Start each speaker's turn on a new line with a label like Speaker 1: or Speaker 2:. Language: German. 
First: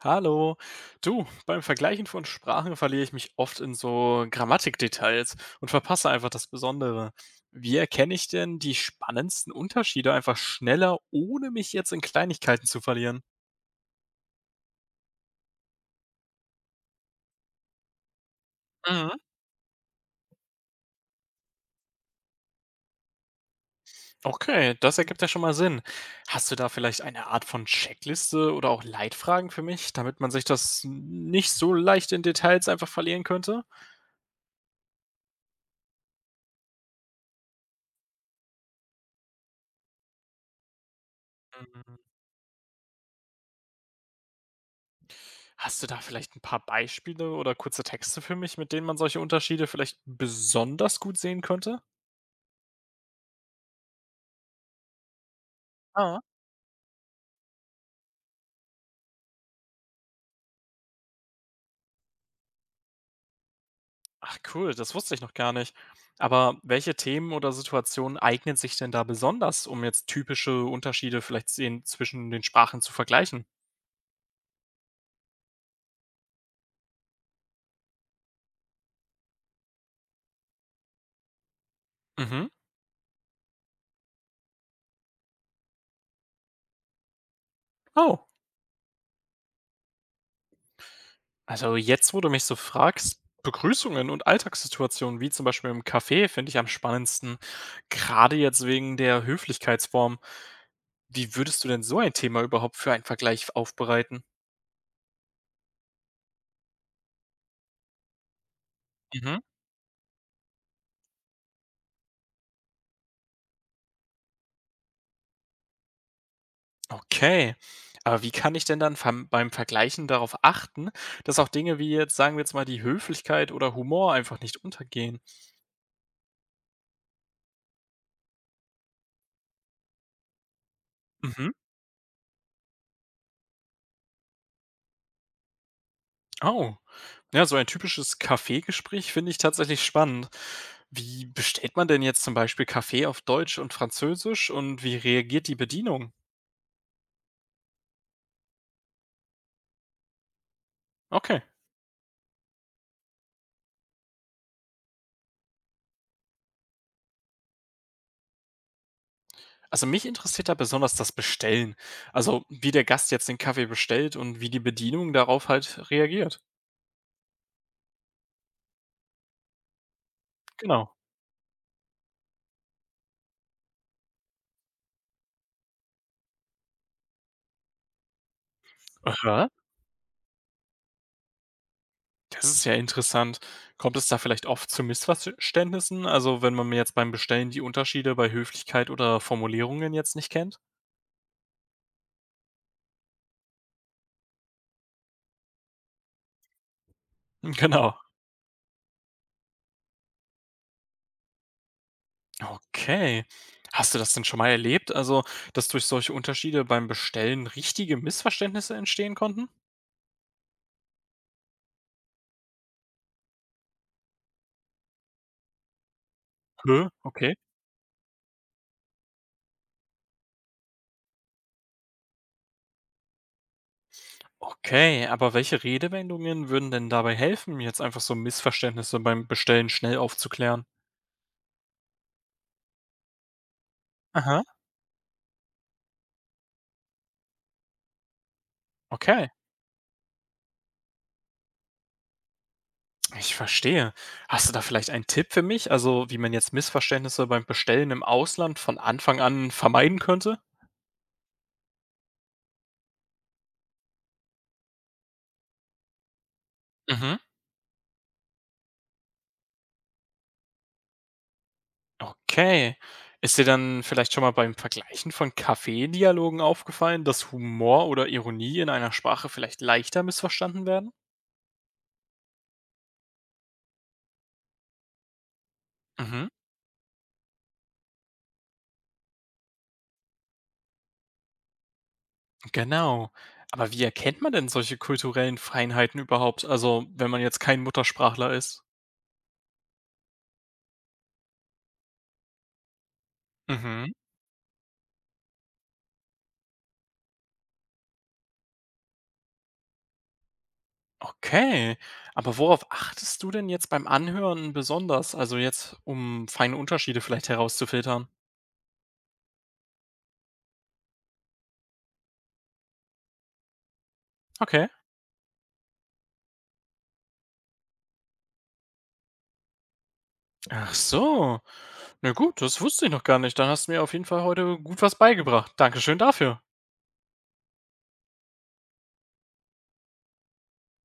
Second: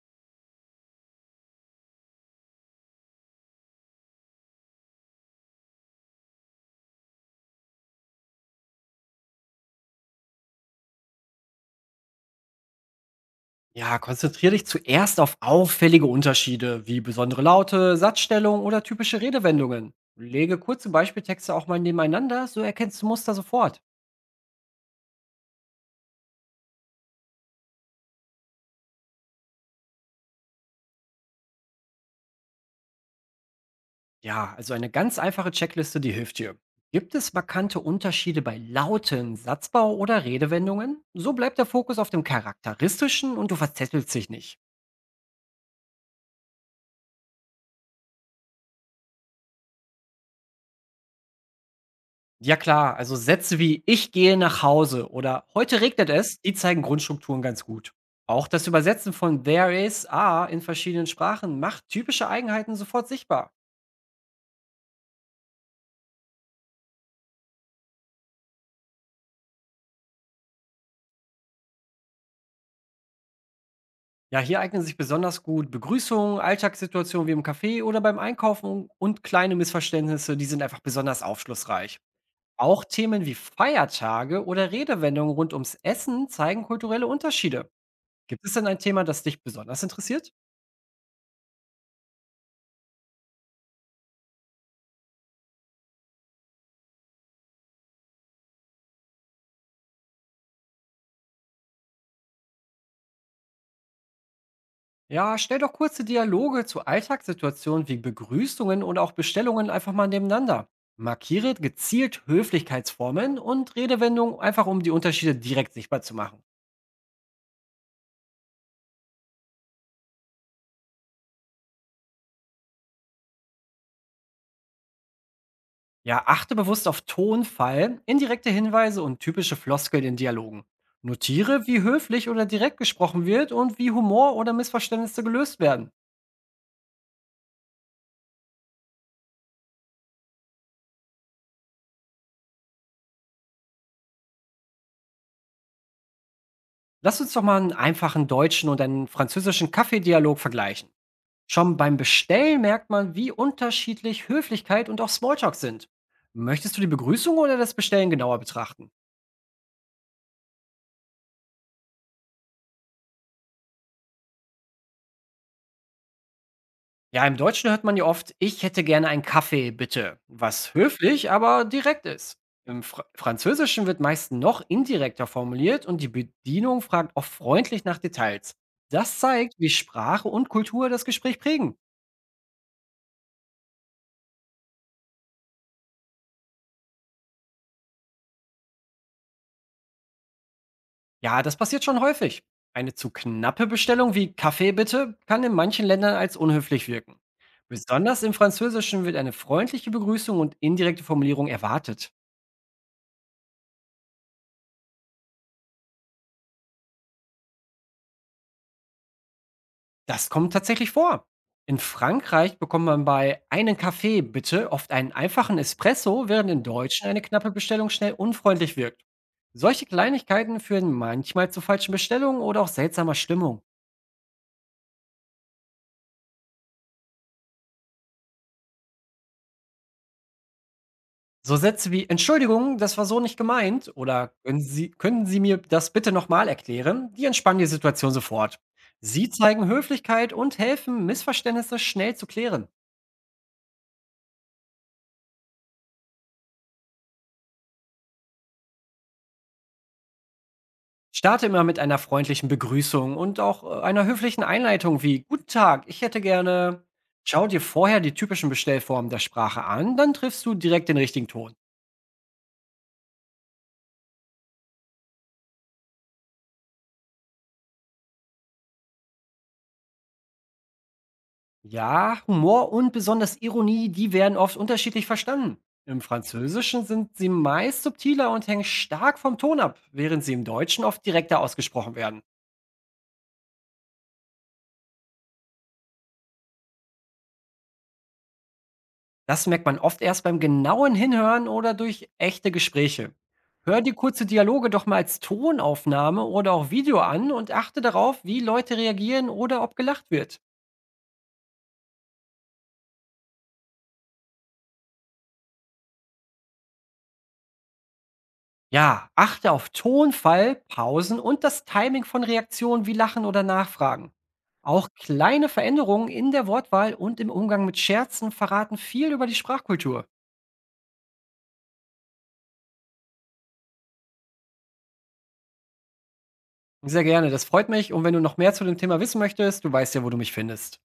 Speaker 1: Hallo. Du, beim Vergleichen von Sprachen verliere ich mich oft in so Grammatikdetails und verpasse einfach das Besondere. Wie erkenne ich denn die spannendsten Unterschiede einfach schneller, ohne mich jetzt in Kleinigkeiten zu verlieren?
Speaker 2: Ja, konzentriere dich zuerst auf auffällige Unterschiede wie besondere Laute, Satzstellung oder
Speaker 1: Mhm.
Speaker 2: typische Redewendungen. Lege kurze Beispieltexte auch mal nebeneinander, so erkennst du Muster sofort.
Speaker 1: Okay, das ergibt ja schon mal Sinn. Hast du da vielleicht eine Art von Checkliste oder auch Leitfragen für mich, damit man sich das nicht so leicht in Details einfach verlieren könnte?
Speaker 2: Ja, also eine ganz einfache Checkliste, die hilft dir. Gibt es markante Unterschiede bei Lauten, Satzbau oder Redewendungen? So bleibt der Fokus auf dem Charakteristischen und du verzettelst dich nicht.
Speaker 1: Hast du da vielleicht ein paar Beispiele oder kurze Texte für mich, mit denen man solche Unterschiede vielleicht besonders gut sehen könnte?
Speaker 2: Ja klar, also Sätze wie „Ich gehe nach Hause" oder „Heute regnet
Speaker 1: Ah.
Speaker 2: es", die zeigen Grundstrukturen ganz gut. Auch das Übersetzen von „there is are" in verschiedenen Sprachen macht typische Eigenheiten sofort sichtbar.
Speaker 1: Ach cool, das wusste ich noch gar nicht. Aber welche Themen oder Situationen eignen sich denn da besonders, um jetzt typische Unterschiede vielleicht sehen zwischen den Sprachen zu vergleichen?
Speaker 2: Ja, hier eignen sich besonders gut Begrüßungen, Alltagssituationen wie im Café oder beim Einkaufen und kleine Missverständnisse, die sind einfach besonders aufschlussreich.
Speaker 1: Mhm.
Speaker 2: Auch Themen wie Feiertage oder Redewendungen rund ums Essen zeigen kulturelle Unterschiede.
Speaker 1: Oh,
Speaker 2: Gibt es denn ein Thema, das dich besonders interessiert?
Speaker 1: also jetzt, wo du mich so fragst, Begrüßungen und Alltagssituationen, wie zum Beispiel im Café, finde ich am spannendsten. Gerade jetzt wegen der Höflichkeitsform. Wie würdest du denn so ein Thema überhaupt für einen Vergleich aufbereiten?
Speaker 2: Ja, stell doch kurze Dialoge zu Alltagssituationen wie Begrüßungen und auch
Speaker 1: Mhm.
Speaker 2: Bestellungen einfach mal nebeneinander. Markiere gezielt Höflichkeitsformen und Redewendungen einfach, um die Unterschiede direkt sichtbar zu machen.
Speaker 1: Okay. Aber wie kann ich denn dann verm beim Vergleichen darauf achten, dass auch Dinge wie jetzt, sagen wir jetzt mal, die Höflichkeit oder Humor einfach nicht untergehen?
Speaker 2: Ja, achte bewusst auf Tonfall, indirekte Hinweise und typische Floskeln in Dialogen.
Speaker 1: Mhm.
Speaker 2: Notiere, wie höflich oder direkt gesprochen wird und wie Humor oder Missverständnisse gelöst werden.
Speaker 1: Oh. Ja, so ein typisches Kaffeegespräch finde ich tatsächlich spannend. Wie bestellt man denn jetzt zum Beispiel Kaffee auf Deutsch und Französisch und wie reagiert die Bedienung?
Speaker 2: Lass uns doch mal einen einfachen deutschen und einen französischen Kaffeedialog vergleichen.
Speaker 1: Okay.
Speaker 2: Schon beim Bestellen merkt man, wie unterschiedlich Höflichkeit und auch Smalltalk sind. Möchtest du die Begrüßung oder das Bestellen genauer betrachten?
Speaker 1: Also mich interessiert da besonders das Bestellen. Also wie der Gast jetzt den Kaffee bestellt und wie die Bedienung darauf halt reagiert.
Speaker 2: Ja, im Deutschen hört man ja oft: „Ich hätte gerne einen Kaffee, bitte", was
Speaker 1: Genau.
Speaker 2: höflich, aber direkt ist. Im Französischen wird meist noch indirekter formuliert und die Bedienung fragt oft freundlich nach Details. Das
Speaker 1: Aha.
Speaker 2: zeigt, wie Sprache und Kultur das Gespräch prägen.
Speaker 1: Das ist ja interessant. Kommt es da vielleicht oft zu Missverständnissen? Also, wenn man mir jetzt beim Bestellen die Unterschiede bei Höflichkeit oder Formulierungen jetzt nicht kennt?
Speaker 2: Ja, das passiert schon häufig. Eine zu knappe Bestellung wie „Kaffee, bitte" kann in manchen Ländern als unhöflich wirken.
Speaker 1: Genau.
Speaker 2: Besonders im Französischen wird eine freundliche Begrüßung und indirekte Formulierung erwartet.
Speaker 1: Okay. Hast du das denn schon mal erlebt? Also, dass durch solche Unterschiede beim Bestellen richtige Missverständnisse entstehen konnten?
Speaker 2: Das kommt tatsächlich vor. In Frankreich bekommt man bei einem Kaffee bitte oft einen einfachen Espresso, während in
Speaker 1: Hä?
Speaker 2: Deutschen eine
Speaker 1: Okay.
Speaker 2: knappe Bestellung schnell unfreundlich wirkt. Solche Kleinigkeiten führen manchmal zu falschen Bestellungen oder auch seltsamer Stimmung.
Speaker 1: Okay, aber welche Redewendungen würden denn dabei helfen, jetzt einfach so Missverständnisse beim Bestellen schnell aufzuklären?
Speaker 2: So Sätze wie Entschuldigung, das war so nicht gemeint oder
Speaker 1: Aha.
Speaker 2: können Sie mir das bitte nochmal erklären, die entspannen die Situation sofort.
Speaker 1: Okay.
Speaker 2: Sie zeigen Höflichkeit und helfen, Missverständnisse schnell zu klären.
Speaker 1: Ich verstehe. Hast du da vielleicht einen Tipp für mich? Also, wie man jetzt Missverständnisse beim Bestellen im Ausland von Anfang an vermeiden könnte?
Speaker 2: Starte immer mit einer freundlichen Begrüßung und auch einer höflichen Einleitung wie Guten Tag, ich hätte gerne.
Speaker 1: Mhm.
Speaker 2: Schau dir vorher die typischen Bestellformen der Sprache an, dann triffst du direkt den richtigen Ton.
Speaker 1: Okay. Ist dir dann vielleicht schon mal beim Vergleichen von Kaffeedialogen aufgefallen, dass Humor oder Ironie in einer Sprache vielleicht leichter missverstanden werden?
Speaker 2: Ja, Humor und besonders Ironie, die werden oft unterschiedlich verstanden. Im
Speaker 1: Mhm.
Speaker 2: Französischen sind sie meist subtiler und hängen stark vom Ton ab, während sie im Deutschen oft direkter ausgesprochen werden.
Speaker 1: Genau. Aber wie erkennt man denn solche kulturellen Feinheiten überhaupt? Also, wenn man jetzt kein Muttersprachler ist?
Speaker 2: Das merkt man oft erst beim genauen Hinhören oder durch echte Gespräche. Hör
Speaker 1: Mhm.
Speaker 2: dir kurze Dialoge doch mal als Tonaufnahme oder auch Video an und achte darauf, wie Leute reagieren oder ob gelacht wird.
Speaker 1: Okay, aber worauf achtest du denn jetzt beim Anhören besonders? Also jetzt, um feine Unterschiede vielleicht herauszufiltern?
Speaker 2: Ja, achte auf Tonfall, Pausen und das Timing von Reaktionen wie Lachen oder Nachfragen.
Speaker 1: Okay.
Speaker 2: Auch kleine Veränderungen in der Wortwahl und im Umgang mit Scherzen verraten viel über die Sprachkultur.
Speaker 1: Ach so. Na gut, das wusste ich noch gar nicht. Dann hast du mir auf jeden Fall heute gut was beigebracht. Dankeschön dafür.
Speaker 2: Sehr gerne, das freut mich, und wenn du noch mehr zu dem Thema wissen möchtest, du weißt ja, wo du mich findest.